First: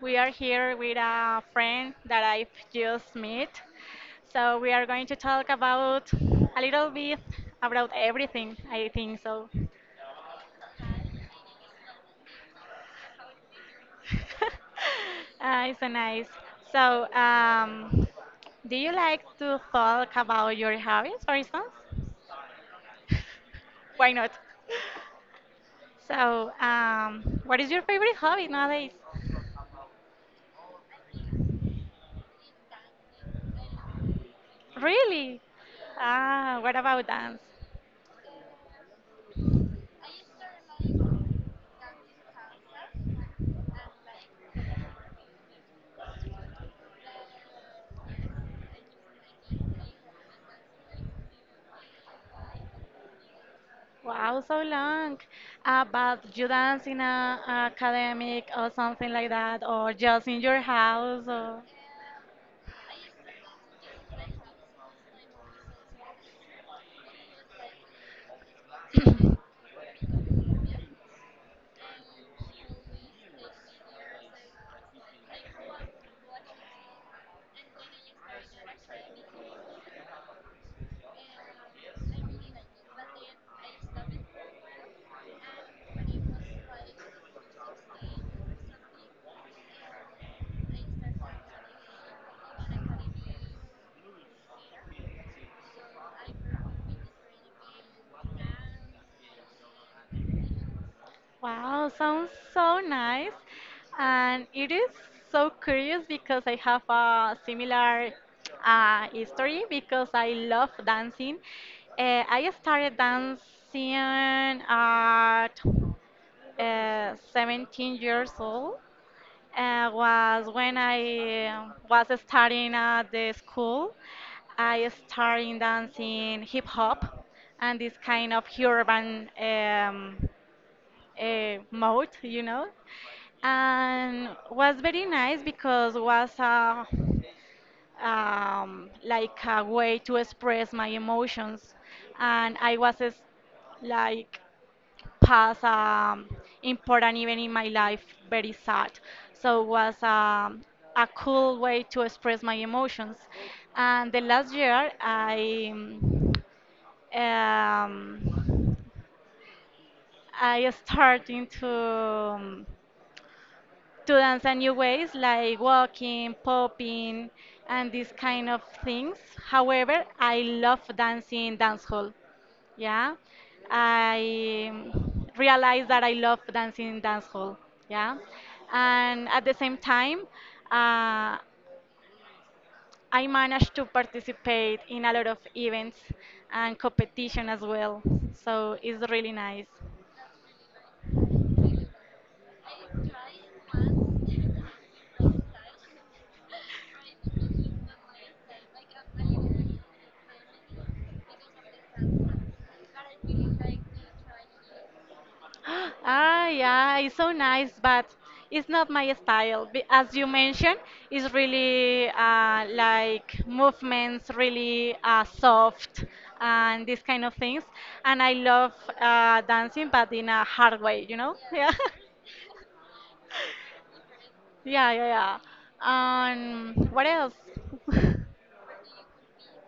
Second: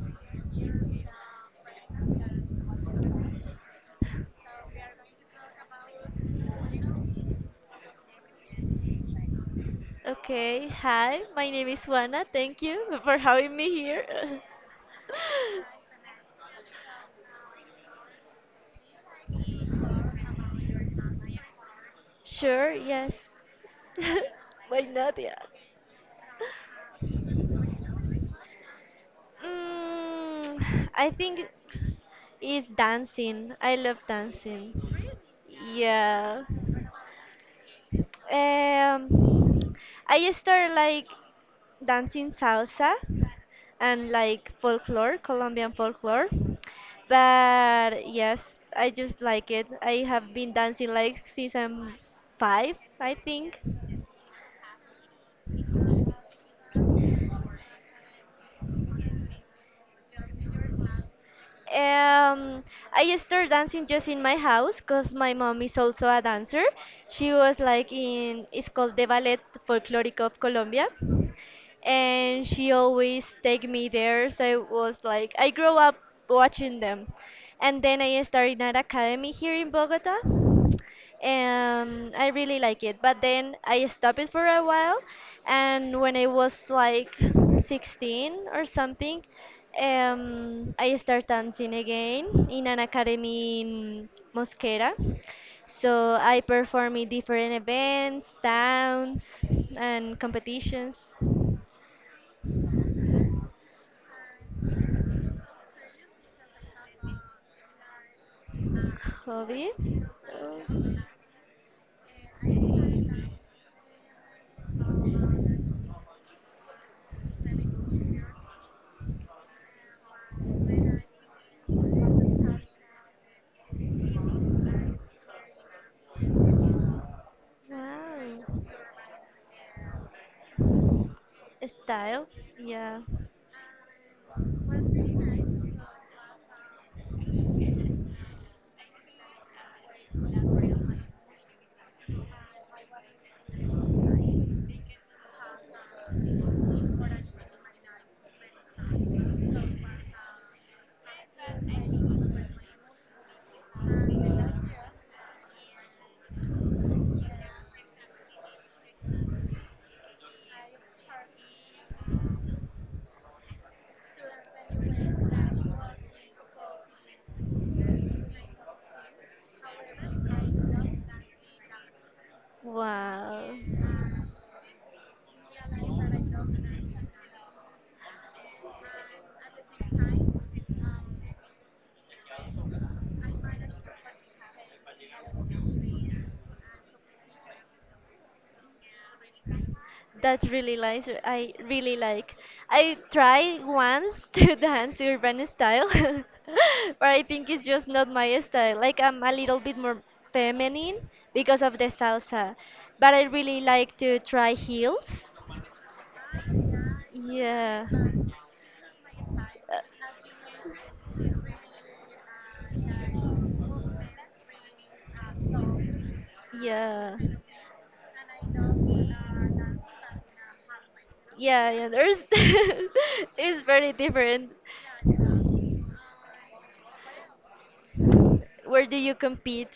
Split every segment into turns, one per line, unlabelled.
We are here with a friend that I've just met. So, we are going to talk about a little bit about everything, I think so.
Okay, hi, my name is Juana. Thank you for having me here.
It's so nice. So, do you like to talk about your hobbies, for instance?
Sure, yes.
Why not?
Why not? Yeah.
So, what is your favorite hobby nowadays?
I think it's dancing. I love dancing.
Really?
Yeah.
Ah, what about dance?
Um, I started like dancing salsa and like folklore, Colombian folklore. But yes, I just like it. I have been dancing like since I'm five, I think.
Wow, so long. But you dance in a academic or something like that, or just in your house, or
Um, I started dancing just in my house because my mom is also a dancer. She was like in, it's called the Ballet Folklorico of Colombia. And she always take me there. So it was like I grew up watching them, and then I started an academy here in Bogota. I really like it, but then I stopped it for a while, and when I was like 16 or something, I start dancing again in an academy in Mosquera. So I perform in different events, towns, and competitions.
wow, sounds so nice. And it is so curious because I have a similar
Hobby?
history because I love
Oh,
dancing. I started dancing at 17 years old. Was when I was studying at the school. I started dancing hip hop and this kind of
wow.
urban mode,
Style?
you know,
Yeah.
and was very nice because was a like a way to express my emotions, and like past important event in my life, very sad. So it was a cool way to express my emotions. And the last year, I started into to dance in new ways like walking, popping, and these kind of things. However, I love dancing dancehall. Yeah,
Wow.
I realized that I love dancing dancehall. Yeah, and at the same time, uh, I managed to participate in a lot of events and competition as well. So it's really nice.
That's really nice. I really like. I tried once to dance urban style, but I think it's just not my style. Like I'm a little bit more feminine because of the salsa, but I really like to try heels.
Ah, yeah, it's so nice,
Yeah.
but it's not my style. As you mentioned, it's really like movements, really soft, and these
Yeah,
kind of things. And I love dancing, but in a hard way, you know?
yeah, yeah. There's it's very different.
Yeah, yeah, yeah, yeah. What else?
Where do you compete?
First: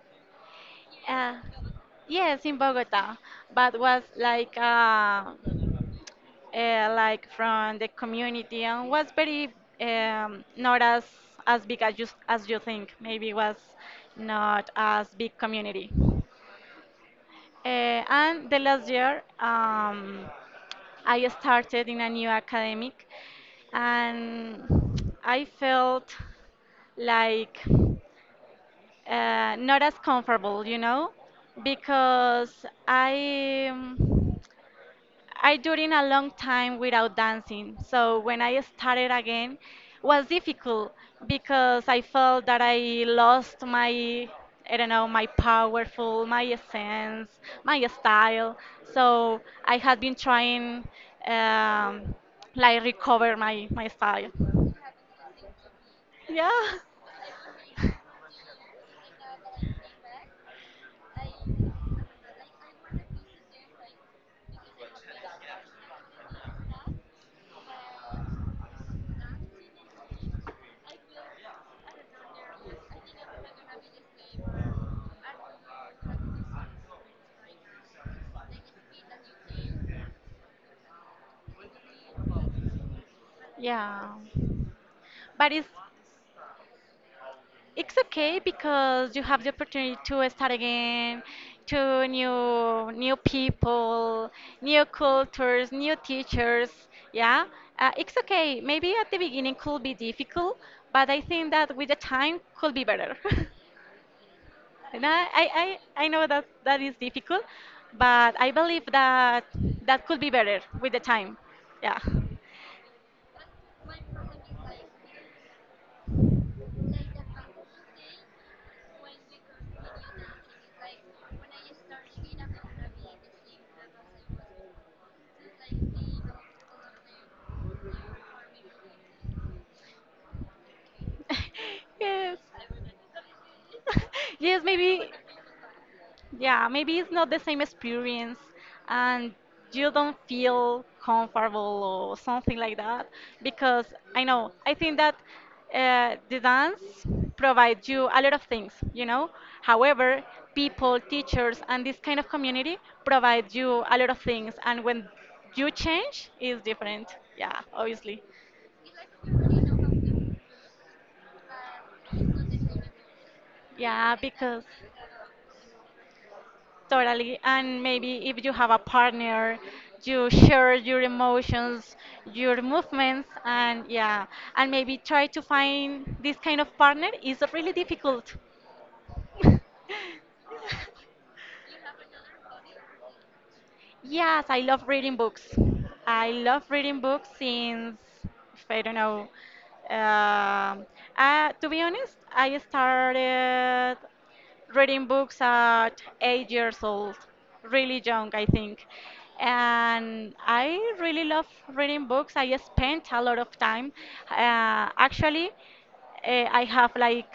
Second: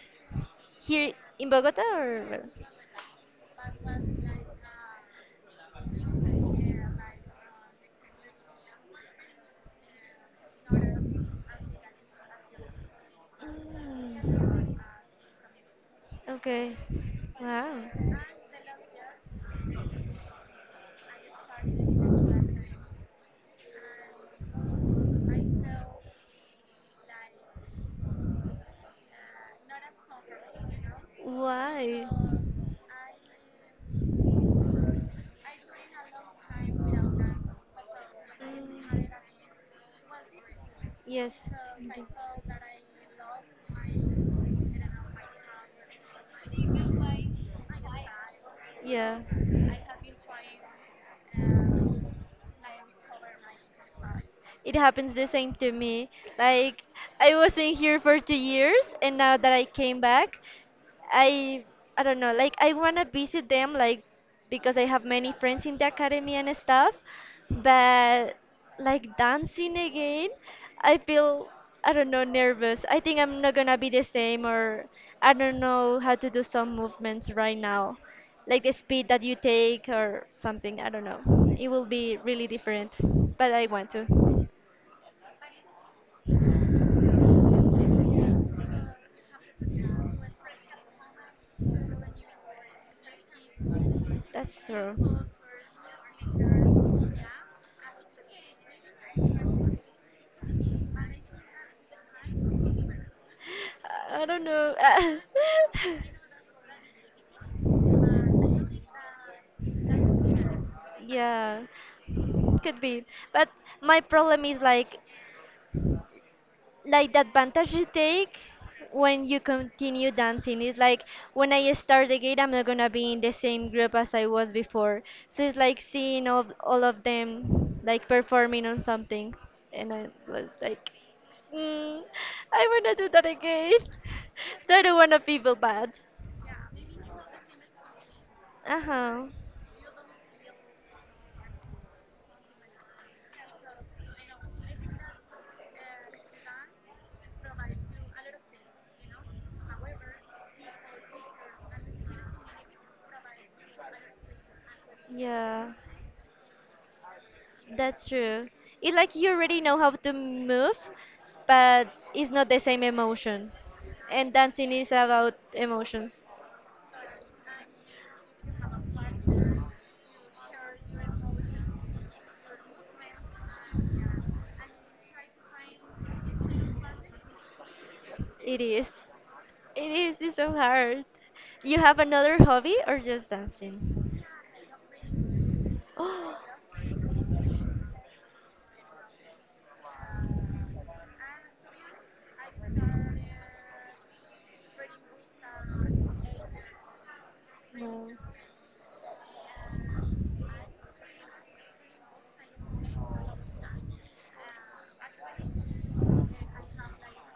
Here
Uh,
in Bogota, or
yes,
where?
in Bogota, but was like from the community and was very not as big as you think. Maybe was not
Mm,
as big community.
okay. Wow.
And the last year, I started in a new academic, and I felt like not as comfortable, you know,
Why?
because I during a long time without dancing. So when I
Mm,
started again, was difficult
yes.
because I
Mhm.
felt that I lost my, I don't know, my powerful, my essence, my style.
Yeah,
So I had been trying um, like recover my style.
it happens the same to me.
Yeah.
Like, I wasn't here for 2 years, and now that I came back, I I don't know, like I wanna visit them like because I have many friends in the academy and stuff, but like dancing again, I feel I don't know nervous. I think I'm not gonna be the same or I don't know how to do some movements right now. Like the speed that you take or something, I don't know. It will be really different, but I want to.
Yeah. But it's okay because you have the opportunity to start again, to new people,
That's
new
true.
cultures, new teachers. Yeah, it's okay. Maybe at the beginning could be difficult, but I think that with the time could be better.
I don't know.
and I, I, I I know that that is difficult, but I believe that that could be better with the time.
Yeah,
Yeah.
could be. But my problem is like the advantage you take when you continue dancing is like when I start again, I'm not gonna be in the same group as I was before. So it's like seeing all of them like performing on something, and I was like, mm,
yes.
I wanna do that again.
yes,
So I don't
maybe.
wanna people bad.
Yeah, maybe it's not the same experience
Uh huh.
and you don't feel comfortable or something like that because I know, I think that the dance provides you a lot of things, you know. However, people, teachers, and this kind of community provide you a lot of things, and when
Yeah.
you change, it's different. Yeah,
That's
obviously.
true. It's like you already know how to move, but it's not the same emotion.
Yeah,
And
because
dancing is about emotions.
totally. And maybe if you have a partner, you share your emotions, your movements, and yeah, and maybe try to find this kind of partner is really difficult.
It is. It is. It's so hard. You have another hobby or just dancing?
Yes, I love reading books. I
Oh,
love reading books since, if I don't know, um to be honest, I started reading books at 8 years old, really
no.
young, I think. And I really love reading books. I spent a lot of time. Actually, I have like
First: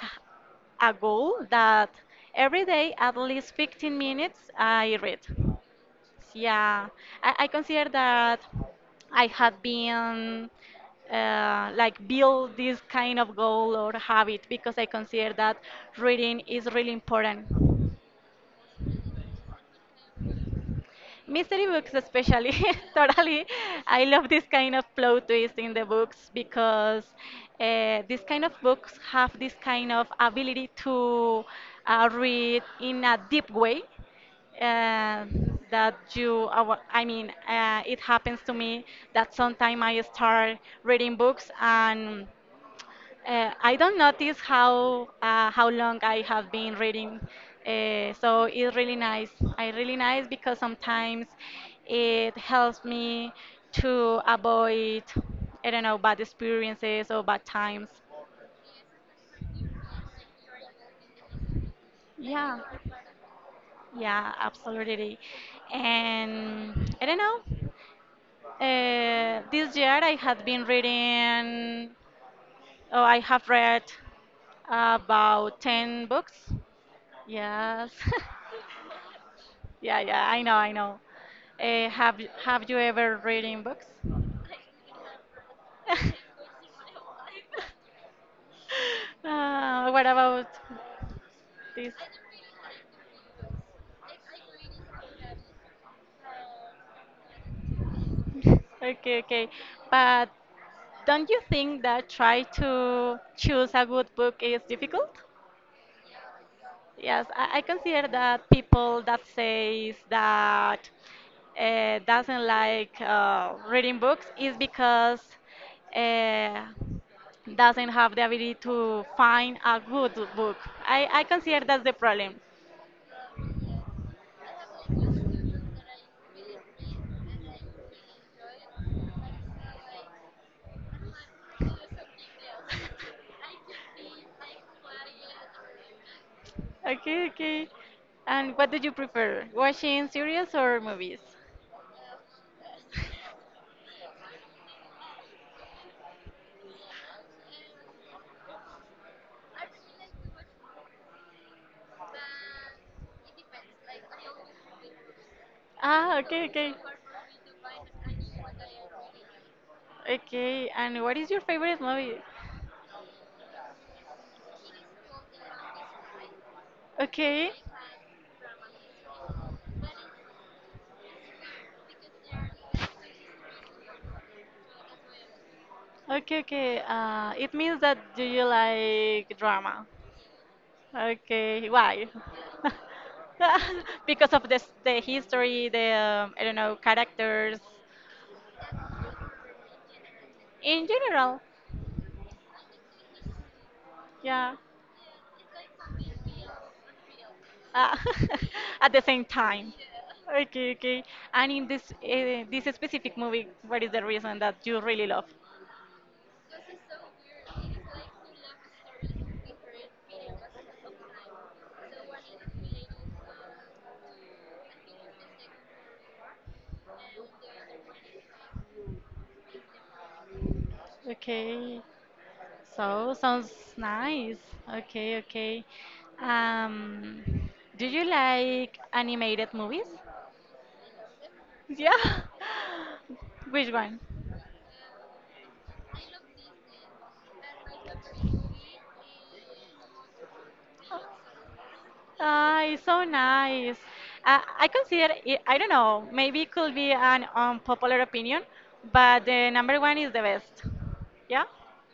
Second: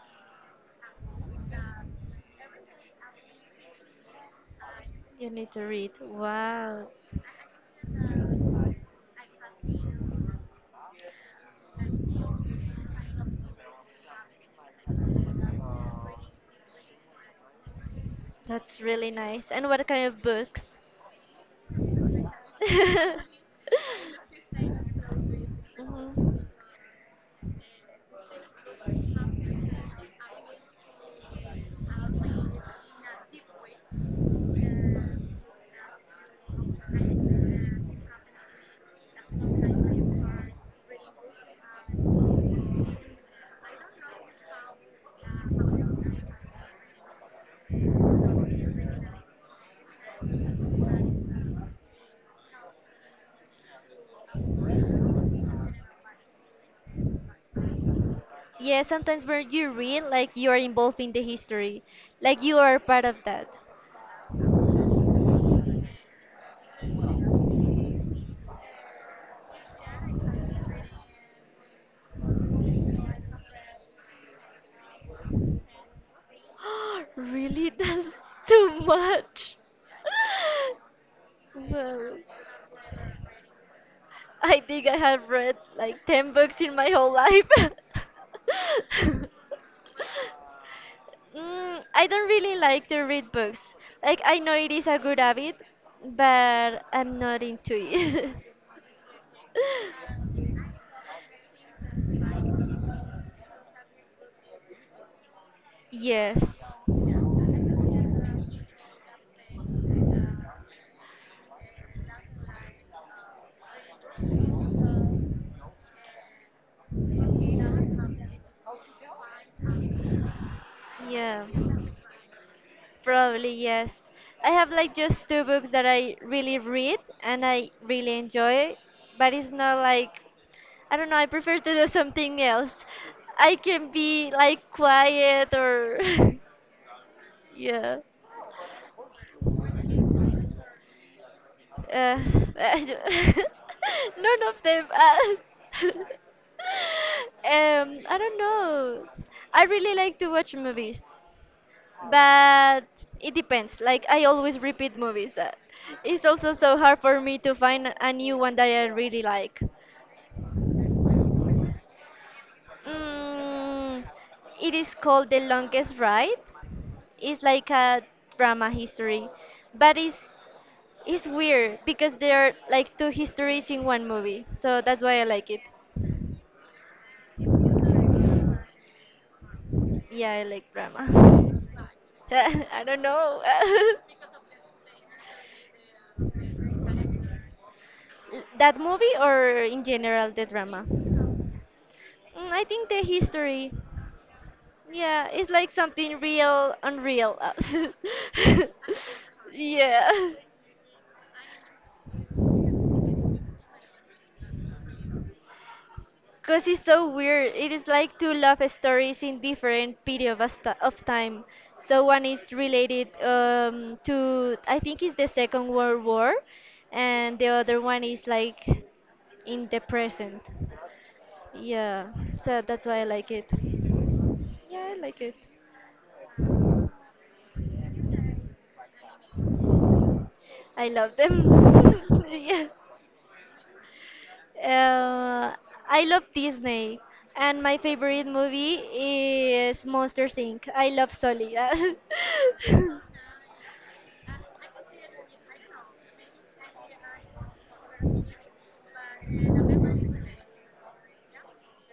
a goal that every day at least 15 minutes I read.
You need to read.
Yeah,
Wow.
I consider that I had been like build this kind of goal or habit because I consider that reading is really important.
That's really nice. And what kind of books?
Mystery books especially. Totally, I love this kind of plot twist in the books
Mhm.
because this kind of books have this kind of ability to read in a deep way, uh, that you I mean it happens to me that sometimes I start reading books and I don't notice how long I have been reading, so it's really nice. I really nice because sometimes it helps me to avoid, I don't know, bad experiences or bad times.
Yeah, sometimes when you read, like you are involved in the history, like
Yeah,
you are part of that.
yeah, absolutely. And I don't know. This year I had been reading, oh, I have read about 10 books.
Really?
Yes.
That's too much.
Yeah, yeah, I know, I know.
Well,
Have you ever read in books?
I think I have read like 10 books in my whole life.
What about this?
I don't really like to read books. Like, I know it is a good habit, but I'm not into it.
Okay, okay. But don't you think that try to choose a good book is difficult?
Yes.
Yes, I consider that people that says that doesn't like reading books is because uh, doesn't have the ability to find a good book. I
Yeah.
consider that's the problem.
Probably, yes. I have like just two books that I really read and I really enjoy, but it's not like I don't know, I prefer to do something else. I can be like quiet or
Okay, okay.
yeah.
And what do you prefer, watching series or movies?
Uh, none of them. I don't know. I really like to watch movies, but it depends. Like I always repeat movies.
Ah,
It's
okay,
also
okay.
so hard for me to find a new one that I really like.
Okay, and what is your favorite movie?
Mm, it is called The Longest Ride. It's
Okay,
like a drama history, but it's weird because there are like two histories in one movie. So that's why I like it.
okay, okay. It means that do you like drama?
Yeah, I like drama.
Okay, why?
I don't know.
Because of this, the history, the I don't know, characters.
That movie or in general the drama?
In general,
I think the history.
yeah.
Yeah, it's like something real, unreal.
Uh, at the same time.
Yeah.
Okay, okay. And in this specific movie, what is the reason that you really love?
Because it's so weird. It is like two love stories in different period of time. So one is related to, I think it's the Second World War, and the other one is like in the present.
Okay.
Yeah, so that's why I
So
like it.
sounds nice.
Yeah, I
Okay,
like it.
okay. Um, do you like animated movies?
I love them.
Yeah.
Yeah.
Which one?
Uh, I love Disney, and my favorite movie is Monsters Inc. I love Sully.
Ah, it's
Yeah.
so nice. I consider it, I don't know, maybe it could be an unpopular opinion, but the number one is the best. Yeah?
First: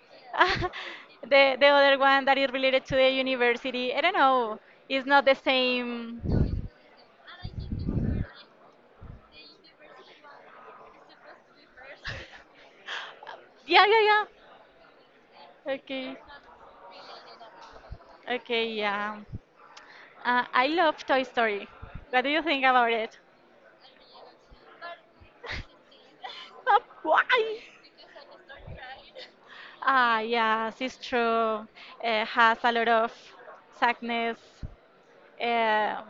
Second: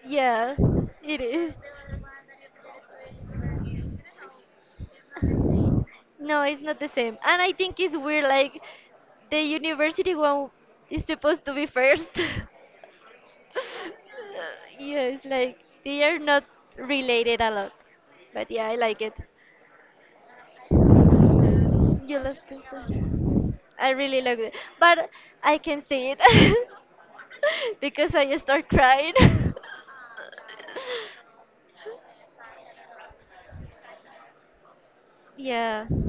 Yeah, it is.
The other one that is related to the university, I don't know, is not the same.
No, it's not the same. And I think it's weird, like, the university one is supposed to be first.
Yeah, yeah, yeah.
Uh, yeah, it's like, they
Okay.
are not related a lot. But yeah,
Okay,
I like it.
yeah. I love Toy Story.
You
What do
love
you
this
think about it?
one. I really like it. But I can say it
Why?
because I start crying.
Ah, yes, it's true. It has a lot of sadness
Yeah.
uh,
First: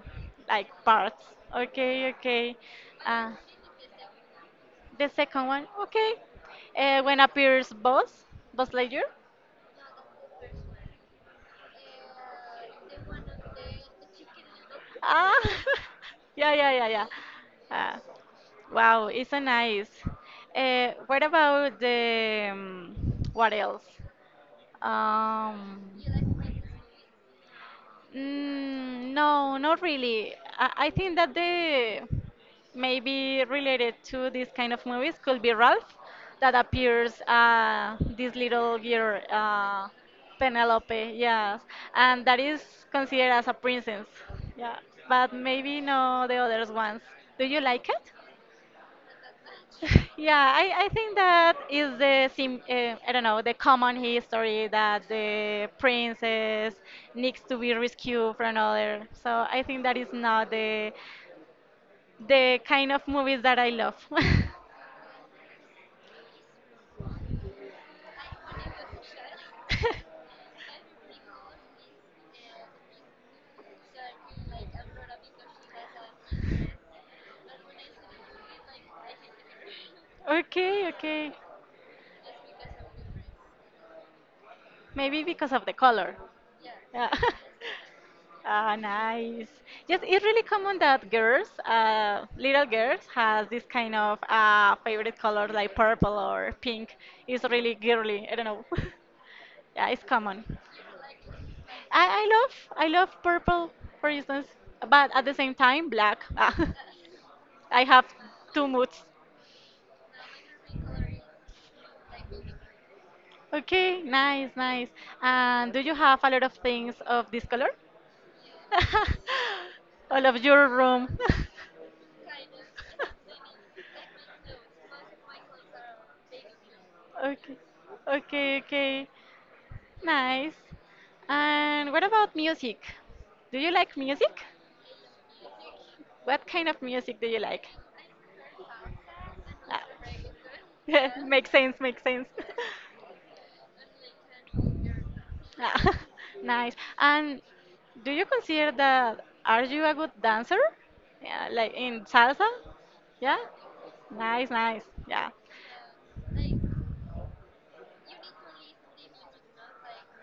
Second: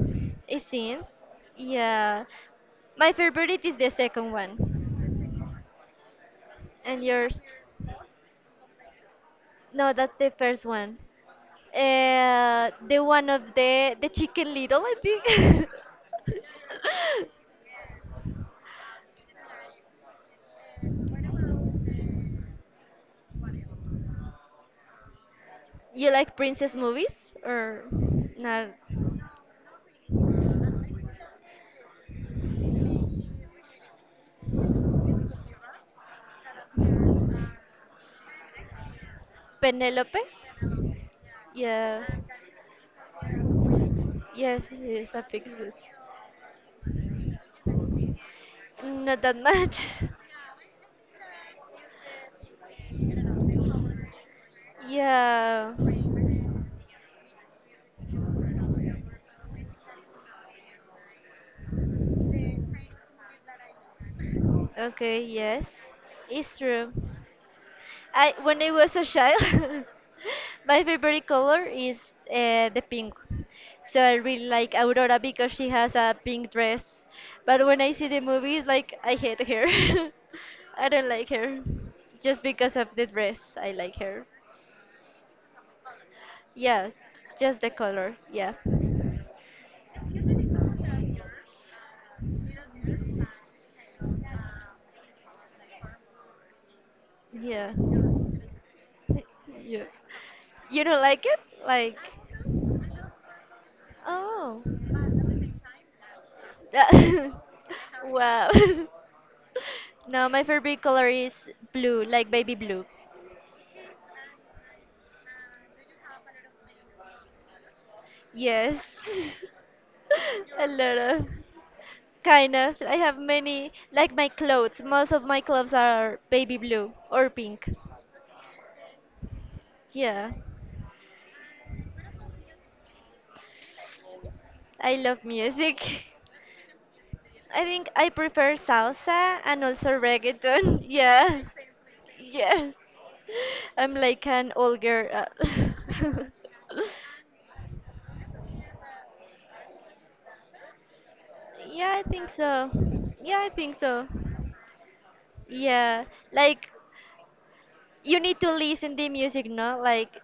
It
like
seems.
parts. Okay,
Yeah.
okay.
My
Uh,
favorite is the second one.
the second one, okay.
And
When
yours?
appears Buzz, Buzz Lightyear.
No, that's the first one. The one of the Chicken Little, I
Ah,
think.
yeah, yeah, yeah, yeah. Uh, wow, it's a nice. What about the What else? Um,
You like princess movies or not?
Mm, no, not really. I think that the maybe related to this kind of movies could be Ralph, that appears this little girl,
Penelope?
Penelope, yes,
Yeah.
and that is considered as a princess,
Yes,
yeah.
yes, I
But
think this.
maybe no the others ones. Do you like it?
Not that much.
Yeah, I think that is the sim I don't know, the common history that the
Yeah.
princess needs to be rescued from another. So I think that is not the kind of movies that I love.
Okay, yes. It's true. I when I was a child, my favorite color is the pink. So I really like Aurora because she has a pink dress. But when I see the movies, like I hate her.
Okay,
I don't like
okay,
her just because of the dress. I like her.
maybe because of the color.
Yeah,
Yeah.
just the color. Yeah,
Ah, nice. Yes, it's really common that girls, little girls, has this kind of favorite color like purple or pink. It's
yeah,
really girly. I don't know.
yeah.
Yeah, it's common.
You don't like it? Like,
I love purple, for instance,
oh,
but at the same time, black. Ah, I have
wow.
two moods.
No, my favorite color is blue, like baby blue.
Okay, nice, nice. And do you have a lot of things of this color?
Yes.
All of
A
your
lot
room.
of. Kind of. I have many, like my clothes. Most of my clothes are baby blue or
Okay,
pink.
okay, okay.
Yeah.
Nice. And what about music? Do you like music?
I love music.
What kind of music do you
I
like?
think I prefer salsa and
Ah.
also reggaeton. Yeah.
Makes sense, makes sense.
Yeah. I'm like an old girl.
Ah,
uh.
nice. And do you consider that are you a good dancer? Yeah, like
Yeah, I
in
think
salsa?
so. Yeah,
Yeah?
I think so.
Nice, nice. Yeah.
Yeah, like you need to listen the music. No, like,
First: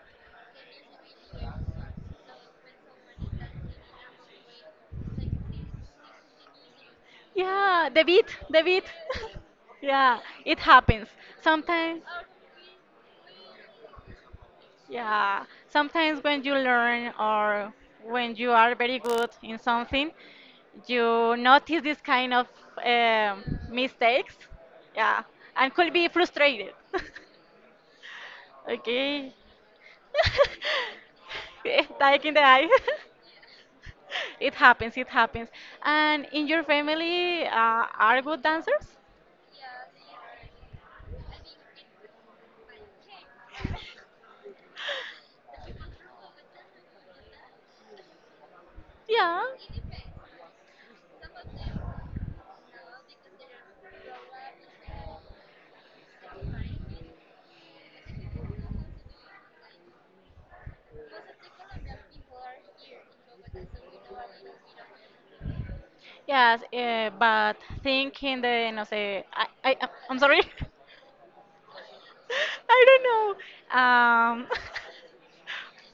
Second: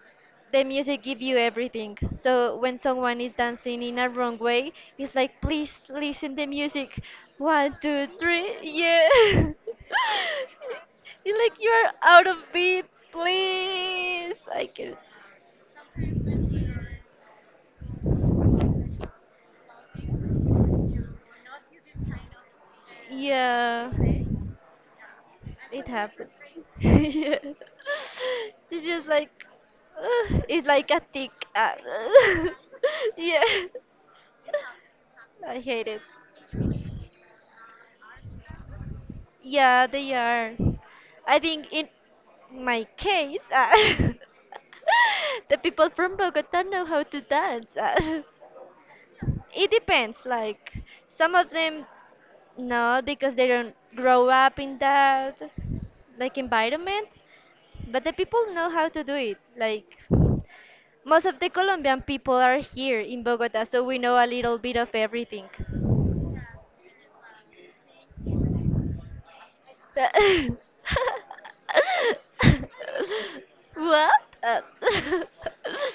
the music give you everything, so when someone is dancing in a wrong way, it's like, please listen the music. One
Yeah, the
two
beat,
three.
the beat.
Yeah.
Yeah, it happens.
It's like you're
Sometimes,
out of beat. Please, I can.
yeah, sometimes when you learn or when you are very good in something, you notice this kind of
Yeah,
mistakes. Yeah, and
it
could be
happens.
frustrated.
Yeah, it's just like
Okay.
it's like a tick.
Like in the eye.
Yeah,
It happens, it happens.
I hate it.
And in your family, are good dancers?
Yeah, they are. I think in my case, the people from Bogota know how to dance.
Yeah.
It depends. Like some of them, no, because they don't grow up in that like environment. But the people know how to do it. Like most of the Colombian people are here in Bogota, so we know a little bit of everything.
Yes, but thinking the no sé, I I'm sorry, I don't know.
What?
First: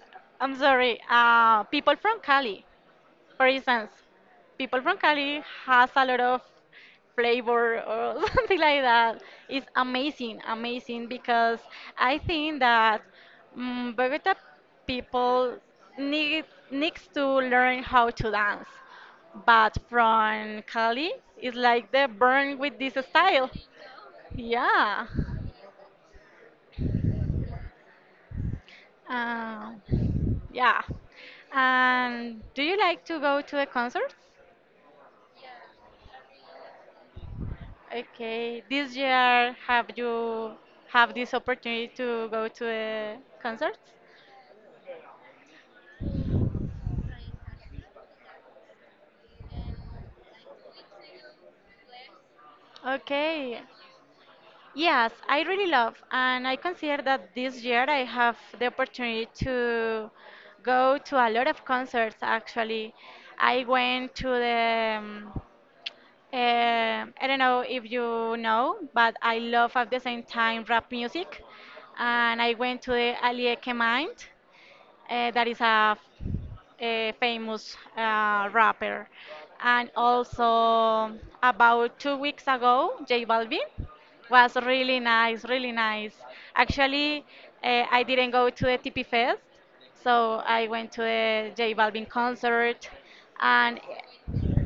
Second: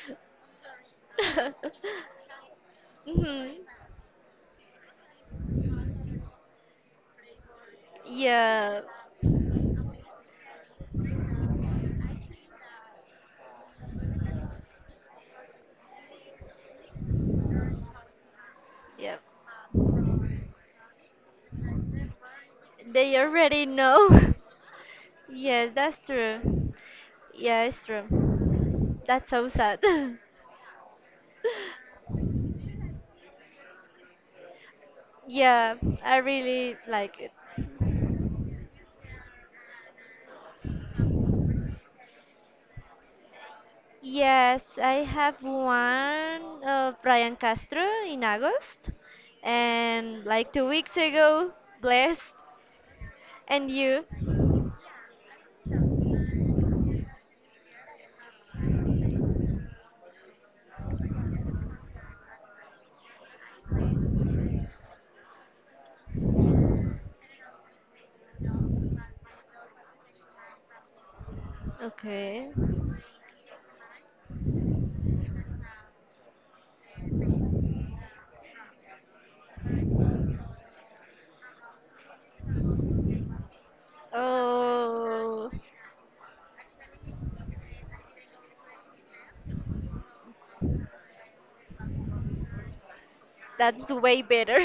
I'm sorry. People from Cali, for
Mhm.
instance, people from Cali has a lot of flavor or something
Yeah,
like that. It's amazing, amazing because I think that Bogota people need needs to learn how to dance.
yeah.
But from Cali, it's like they burn with this
They
style.
already know.
Yeah.
Yes, that's true. Yeah, it's true. That's so sad.
Um, yeah. And do you like to go to a concert?
Yeah, I really like it.
Okay, this year have you have this opportunity to go to a concert?
Yes, I have one of Brian Castro in August, and like 2 weeks ago, Blessed.
Okay.
And you?
Yes, I really love, and I consider that this year I have the opportunity to go to a lot of concerts actually. I went to the, I don't know if you know, but I love at the same time rap music, and
Okay.
I went to the Alieke Mind that is a famous rapper. And also, about 2 weeks ago, J Balvin was really nice,
Oh,
really nice. Actually, I didn't go to the TP Fest, so I went to the J Balvin concert, and
that's way better.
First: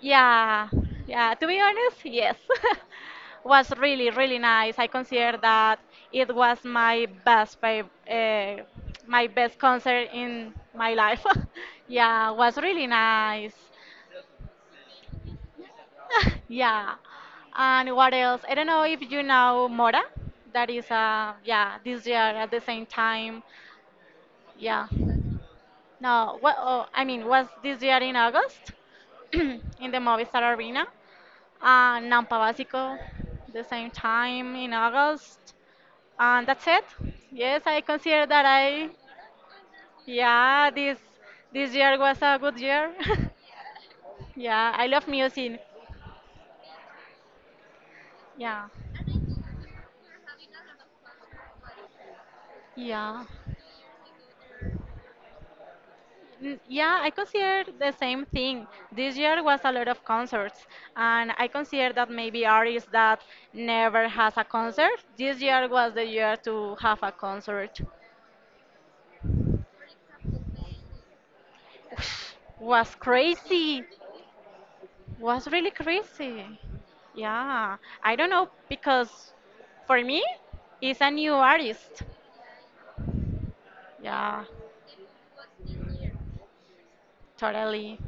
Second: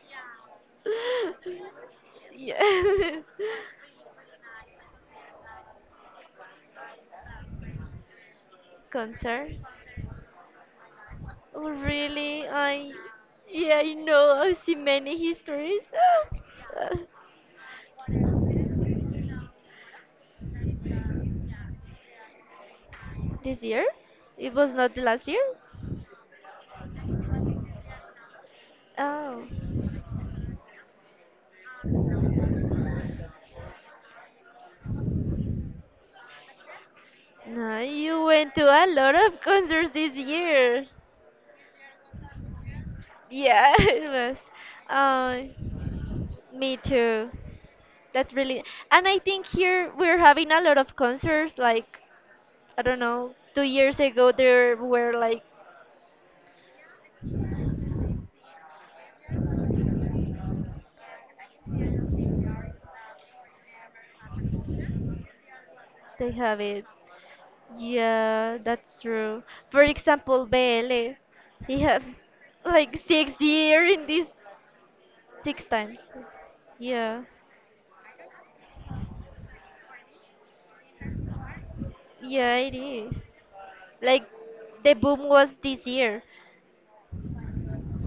yeah, yeah, to be honest, yes.
Yeah.
Was really, really nice. I consider that it was uh, my
Concert?
best concert in my life.
Oh,
Yeah,
really?
was really
I.
nice.
Yeah, I know. I see many histories.
Yeah.
Uh,
And what else? I don't know if you know Mora. That is this year at the same time.
this year? It was
Yeah.
not the last year?
No, what oh, I mean was this year in August
Oh.
in the Movistar Arena. Nampa Básico, the same time in August, and that's it. Yes,
No,
I
you
consider that
went to a lot of concerts this
yeah,
year.
this year was a good year.
Yeah, it was.
Yeah, I love
Uh,
music.
me too. That's really,
Yeah,
and I think here we're having a lot of concerts. Like I don't
yeah.
know, 2 years ago there were like
Yeah, I consider the same thing. This year was a lot of concerts, and I consider that maybe artists that never has a concert, this year was the
they
year
have
to
it.
have a concert.
Yeah, that's true. For example, BL, he have
Was
like six
crazy.
year in this
Was
six
really
times.
crazy.
Yeah,
Yeah, I don't know because for me, it's a new artist.
yeah, it is. Like
Yeah,
the boom was this year.
totally.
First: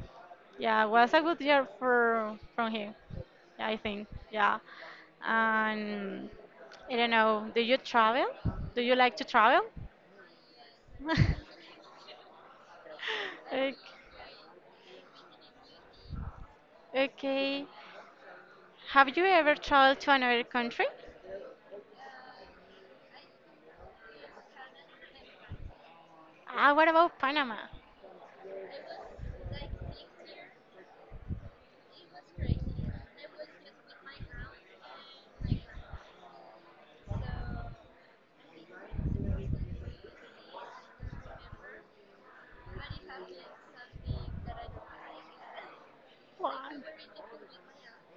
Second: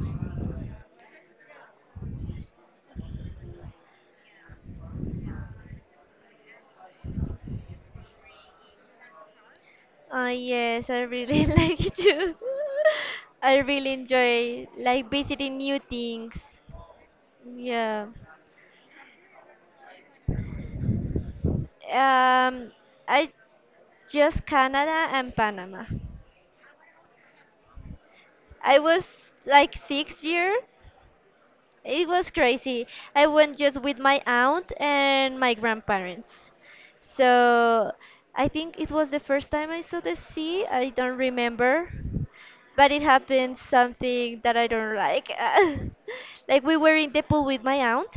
Yeah, was a good year for from him. Yeah, I think. Yeah, and I don't know. Do you travel? Do you like to travel?
Ah, yes, I really like it too. I
Okay.
really enjoy like visiting new things.
Okay.
Yeah.
Have you ever traveled to another country?
Um, I just Canada and Panama.
Ah, what about Panama?
I was like 6 year, it was crazy. I went just with my aunt and my grandparents. So I think it was the first time I saw the sea. I don't remember. But it happened something that I don't like.
Why?
Like we were in the pool with my aunt,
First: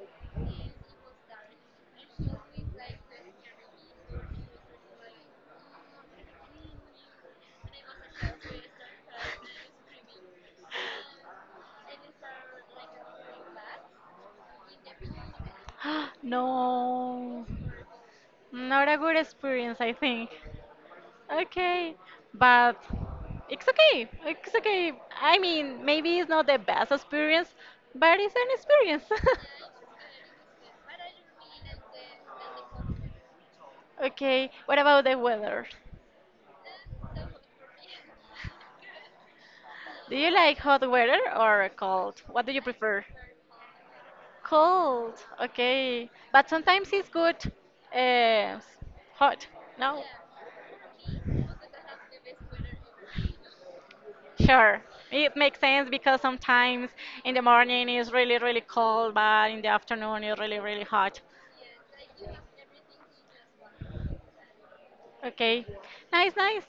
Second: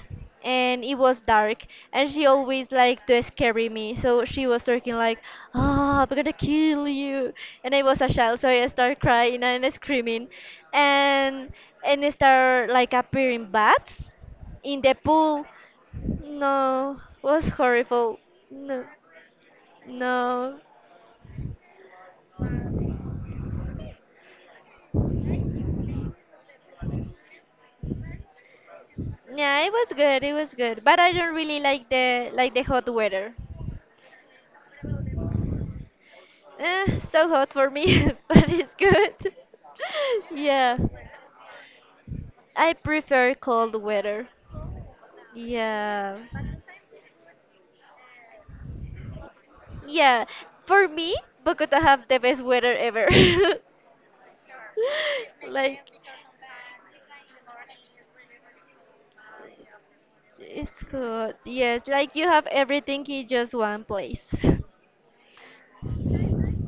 and it was dark, and she always liked to scare me. So she was talking like, "Oh, I'm gonna kill you." And I was a child, so I started crying and screaming. And and start like appearing bats in the pool. No,
No.
was horrible. No,
Not a good experience, I think.
no.
Okay, but it's okay. It's okay. I mean, maybe it's not the best experience, but it's an experience.
Yeah, it was good. It was good, but I don't really like the hot weather.
Okay, what about the weather?
So hot for me, but it's good.
Do you like
Yeah,
hot weather or cold? What do you
I
prefer?
prefer cold weather.
Cold, okay.
Yeah,
But sometimes it's good, uh, s- hot, no?
yeah. For me, Bogota have the best weather ever.
Sure, it makes
Like
sense because sometimes in the morning it's really, really cold, but in the afternoon it's really, really
it's
hot.
good. Yes, like you have everything in just one place.
Okay, nice, nice.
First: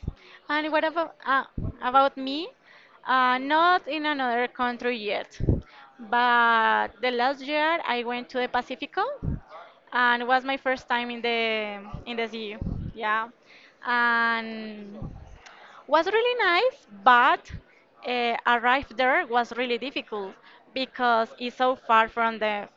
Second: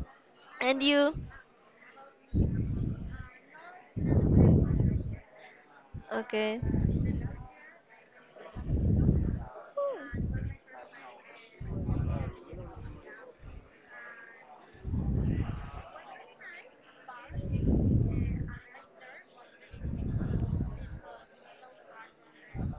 And
And
what
you?
about me? Not in another country yet,
Okay.
but the last year I went to the Pacifico, and it was my first time in the sea. Yeah, and was really nice, but arrived there was really difficult because it's so far from the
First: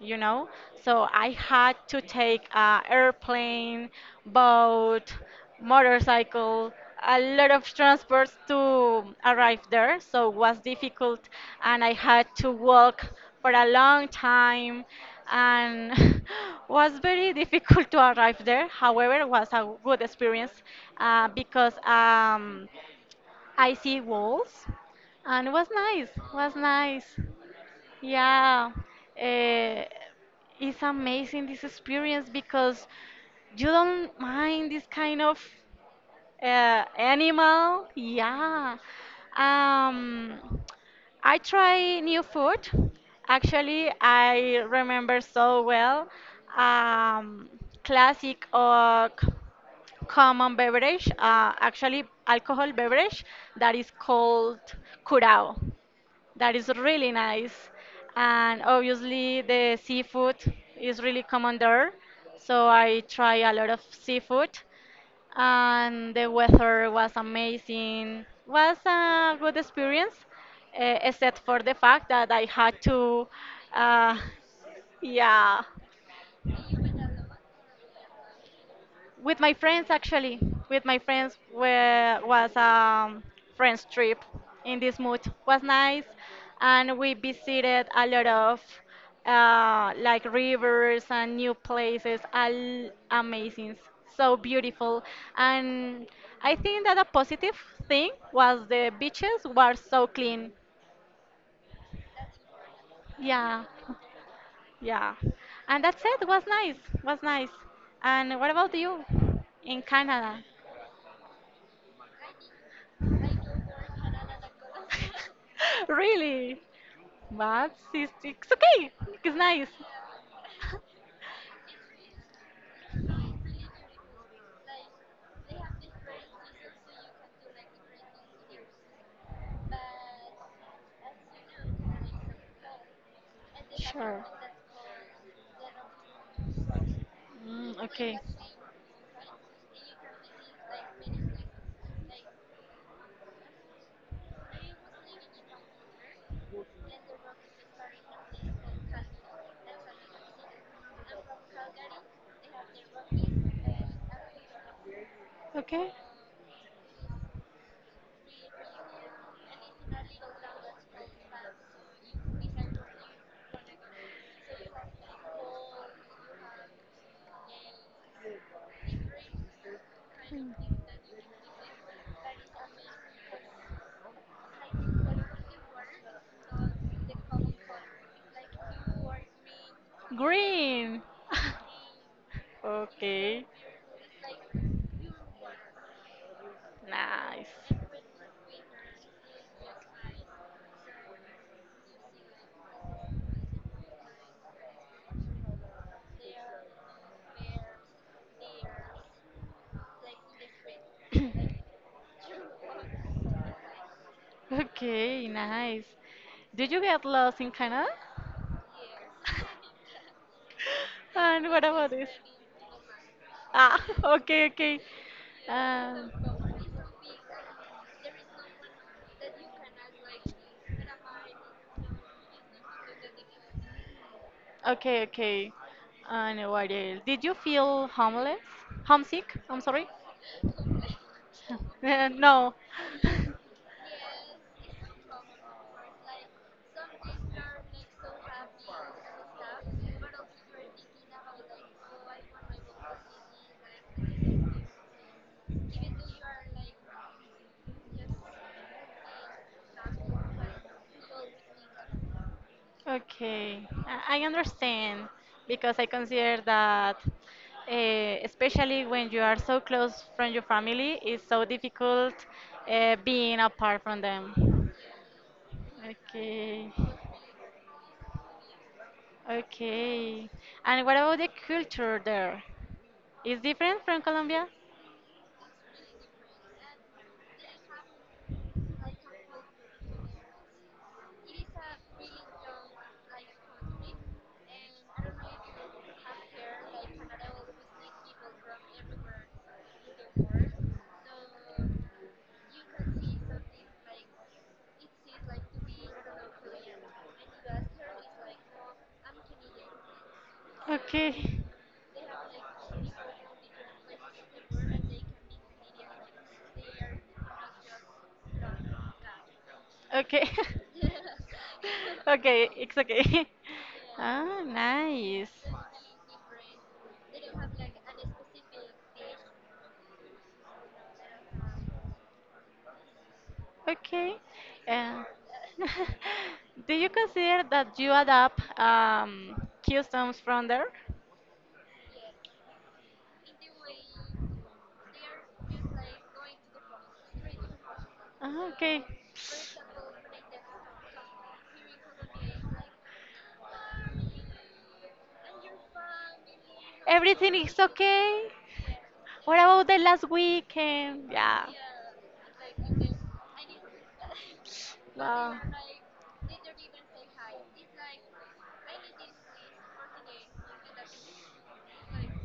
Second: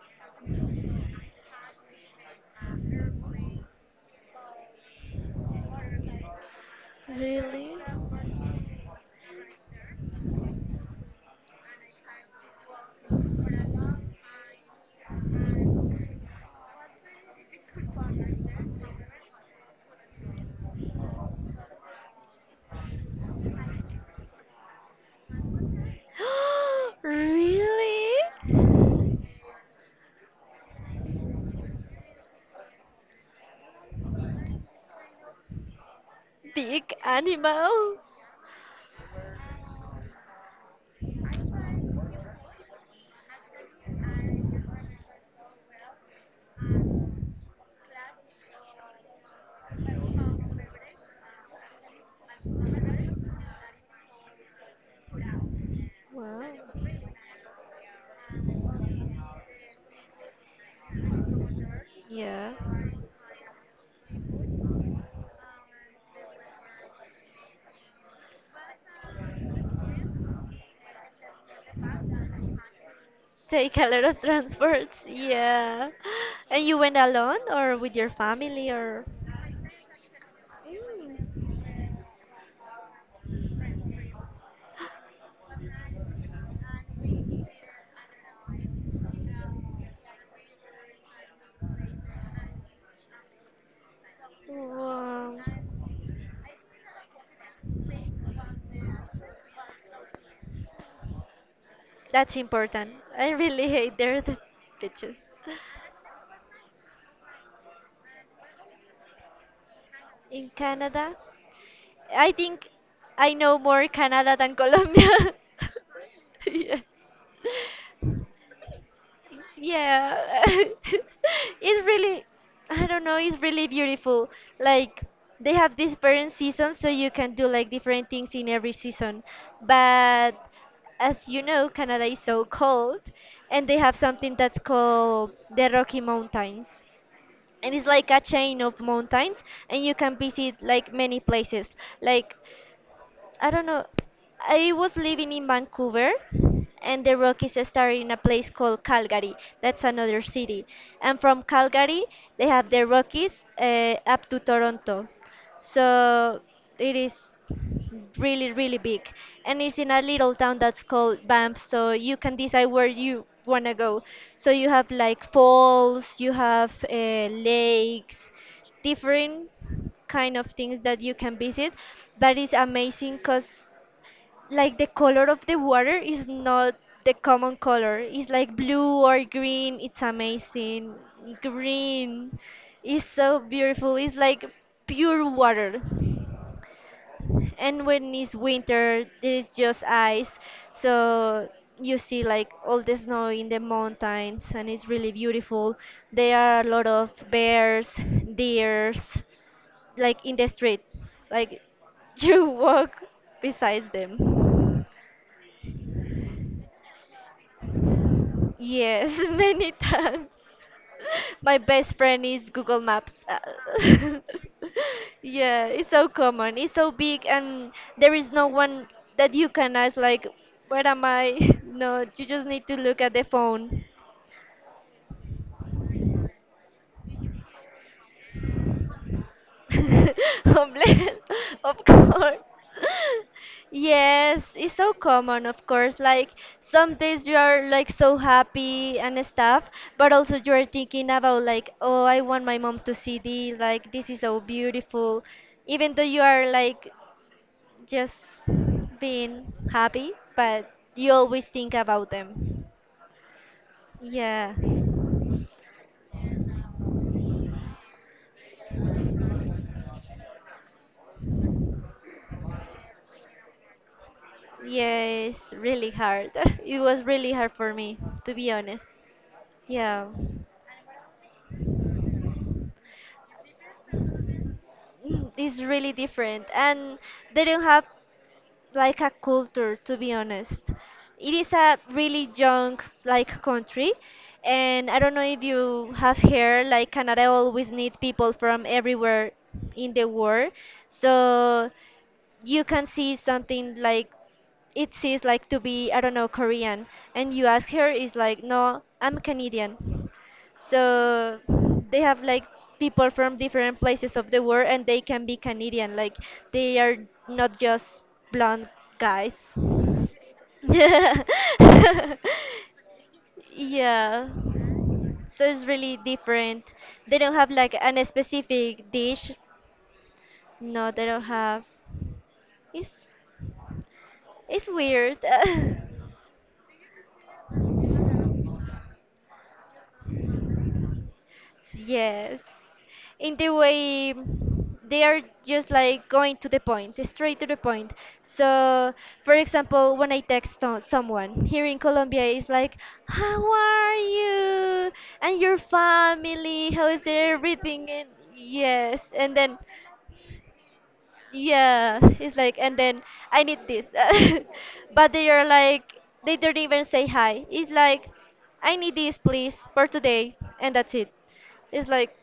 you know. So I had to take airplane, boat, motorcycle, a lot of
Really?
transports to arrive there. So it was difficult, and I had to walk for a long time, and was very difficult to arrive there. However, it was a good experience because I see walls, and it was nice. Was nice.
Really?
Yeah, eh, it's amazing this experience because you don't mind this kind of
Big
animal.
animal?
Yeah. Um, I try new food. Actually, I remember so well um, classic or common beverage, actually alcohol beverage that is called curao. That is really
Wow.
nice. And obviously, the seafood is really common there.
Yeah.
So I try a lot of seafood. And the weather was amazing. Was a good experience, except for the fact that I had to,
Take a lot
uh,
of transports.
yeah,
Yeah. And you went alone or with your family or?
with my friends, actually, with my friends, where was a friends trip in this mood was nice, and we visited a lot of like rivers and new places, all amazing, so beautiful.
Wow,
And I think that a positive thing was the beaches were so clean.
that's important. I
Yeah,
really hate their the
yeah,
bitches.
and that's it. Was nice, was nice. And what about you in Canada?
In Canada, I think I know more Canada than Colombia.
Really?
Yeah.
But it's okay. It's nice.
Yeah, it's really, I don't know, it's really beautiful. Like they have different seasons, so you can do like different things in every season, but as you know, Canada is so cold, and they have
Sure.
something that's called the Rocky Mountains. And
Mm,
it's like
okay.
a chain of mountains, and you can visit like many places, like I don't know. I was living in Vancouver, and the Rockies started in a place called Calgary. That's another city. And from Calgary, they have the Rockies up to Toronto.
Okay.
So it is really, really big. And it's in a little town that's called Banff, so you can decide where you want to go. So you have like falls, you have lakes, different kind of things that you can visit. But it's amazing because like the color of the water is not the common color. It's like blue or green. It's amazing.
Green.
Green is so
Okay.
beautiful. It's like pure water.
Nice.
And when it's winter, it's just ice. So you see like all the snow in the mountains and it's really beautiful. There are a lot of bears, deers, like in the street, like you walk besides them.
Okay, nice. Did you get lost in Canada?
Yes, many times.
And
My
what about
best
this?
friend is Google Maps.
Ah, okay, okay.
Yeah, it's so
Um,
common, it's so big, and there is no one that you can ask, like, where am I? No, you just need to look at the phone.
okay, okay. And what else? Did you feel homeless? Homesick? I'm sorry.
Homeless, of course.
No.
Yes, it's so common, of course. Like some days you are like so happy and stuff, but also you are thinking about like, oh, I want my mom to see this. Like this is so beautiful, even though you are like just being happy, but you always think about them.
Okay, I
Yeah,
understand because I consider that, especially when you are so close from your family, it's so difficult being apart from them.
yeah, it's really hard.
Okay,
It was really hard for me, to be honest. Yeah.
okay. And what about the culture there? Is different from Colombia?
Mm, it's really different, and they don't have like a culture, to be honest. It is a really young, like, country, and I don't know if you have heard, like, Canada always need people from everywhere in the world. So you can see something like it seems like to be, I don't know, Korean, and you ask her, is like, no, I'm Canadian. So
Okay.
they have like people from different places of the world and they can be Canadian, like they are not just blonde guys.
Okay. Okay, it's okay.
Yeah.
Ah, nice.
So it's really different. They don't have like an specific dish. No, they don't have. It's
Okay.
it's
Uh,
weird.
do you consider that you adapt customs from there?
Yes. In the way they are just like going to the point, straight to the point.
Ah, okay.
So, for example, when I text to- someone here in Colombia, it's like, how are you? And your family? How is
Everything is
everything? And
okay?
yes.
What
And then
about the last weekend? Yeah.
yeah, it's like, and then I need this. But they are like, they don't even say hi. It's like, I need this, please, for today, and that's it. It's like,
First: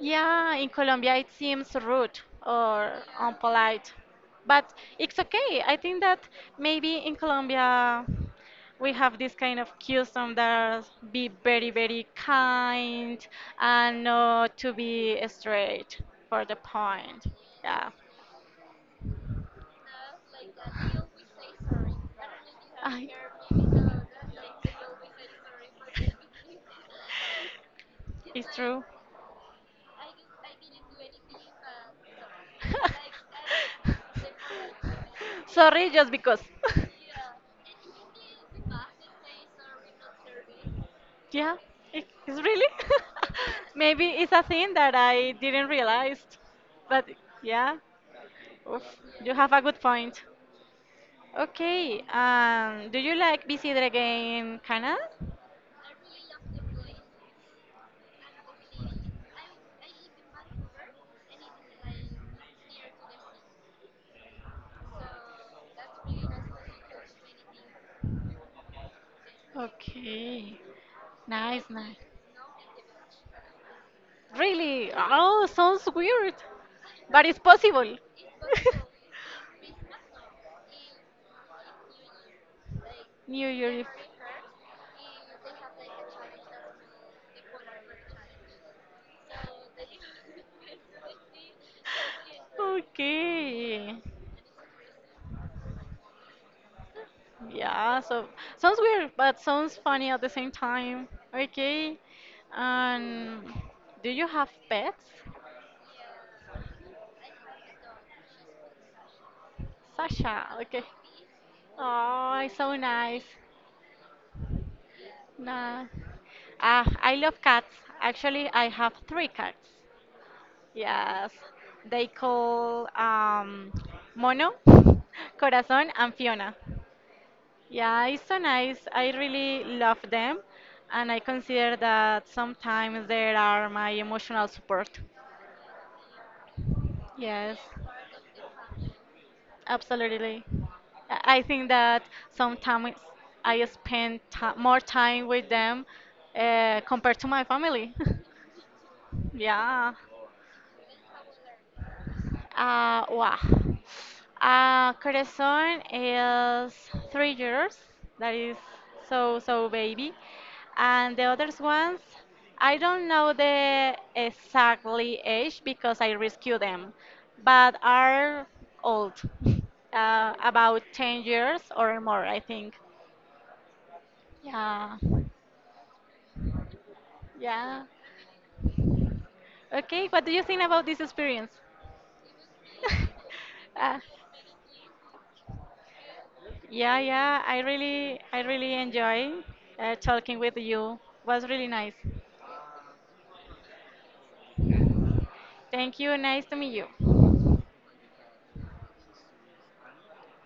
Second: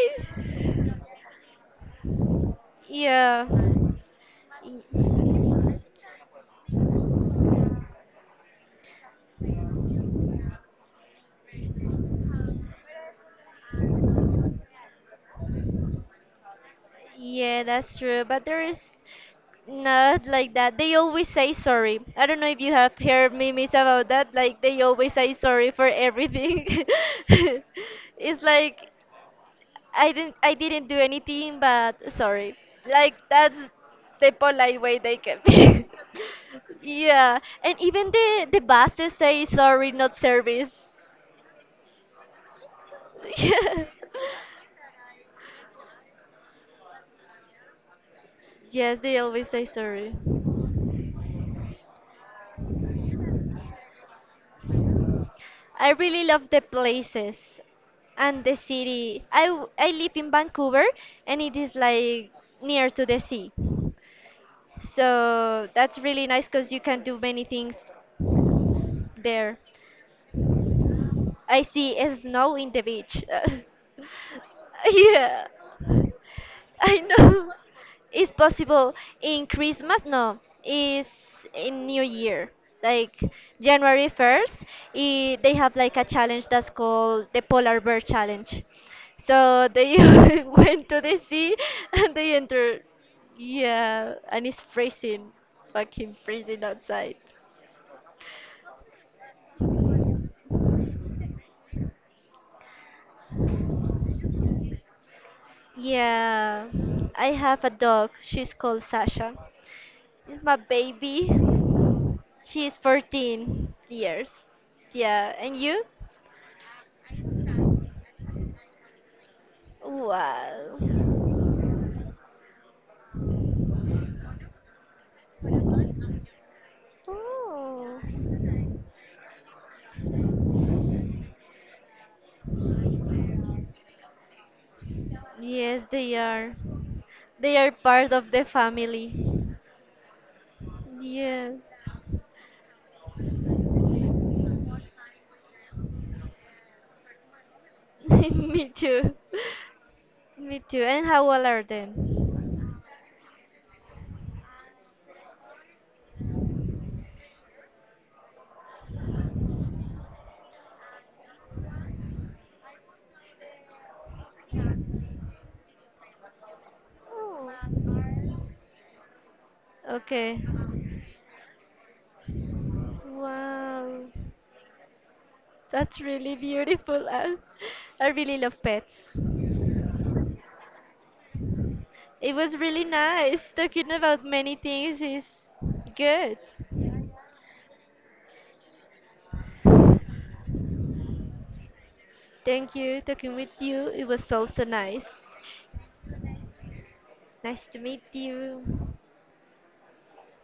Yeah, in Colombia it seems rude or
Yeah.
unpolite, but it's okay. I think that maybe in Colombia we have this kind of custom that be very, very kind and not to be straight for the point.
Yeah,
Yeah.
that's true. But there is not like that. They always say sorry. I don't know if you have
I-
heard memes about that. Like they always say sorry for everything. It's
It's true.
like I didn't do anything but sorry. Like that's the polite way they can be.
Sorry, just because.
Yeah. And even the buses say sorry not service.
Yeah, it's really.
Yeah.
Maybe it's a thing that I didn't realize. But yeah, oof,
Yes, they
you
always
have a
say
good
sorry.
point. Okay. Do you like visit again Canada?
I really love the places and the city. I w- I live in Vancouver and it is like near to the sea. So that's really nice because you can do many things there.
Okay.
I
Nice,
see
nice.
snow in the beach.
Really? Oh,
Yeah.
sounds weird,
I
but it's
know.
possible.
It's possible in Christmas. No, it's in New Year. Like
New Year.
January 1st, I- they have like a challenge that's called the Polar Bear Challenge. So they went to the sea and they entered.
Okay.
Yeah, and it's freezing, fucking freezing outside.
Yeah, so sounds weird, but sounds funny at the same time. Okay. And do you have pets?
Yeah, I have a dog. She's called Sasha. It's
Sasha,
my
okay.
baby.
Oh, it's so
She's
nice.
14 years. Yeah, and you?
Nah. Ah, I love cats. Actually, I have three cats. Yes.
Wow.
They call Mono, Corazon, and Fiona.
Oh.
Yeah, it's so nice. I really love them, and I consider that sometimes they are my emotional support.
Yes, they are. They
Yes,
are part of the family.
absolutely. I
Yes.
think that sometimes I spend ti more time with them compared to my family.
Me too.
Yeah.
Me too. And how old are them?
Wow. Corazon is 3 years. That is so, so baby. And the other ones, I don't know the exactly age because I rescue them, but are old,
Okay.
about 10 years or more, I think.
Wow.
Yeah.
That's really beautiful.
Yeah.
I really love pets.
Okay, what do you think about this experience?
It was really nice talking
uh,
about many things is good.
Yeah, yeah, I really enjoy talking with you. Was really nice.
Thank you talking with you. It was also nice.
Thank you. Nice to meet you.
Nice to meet you.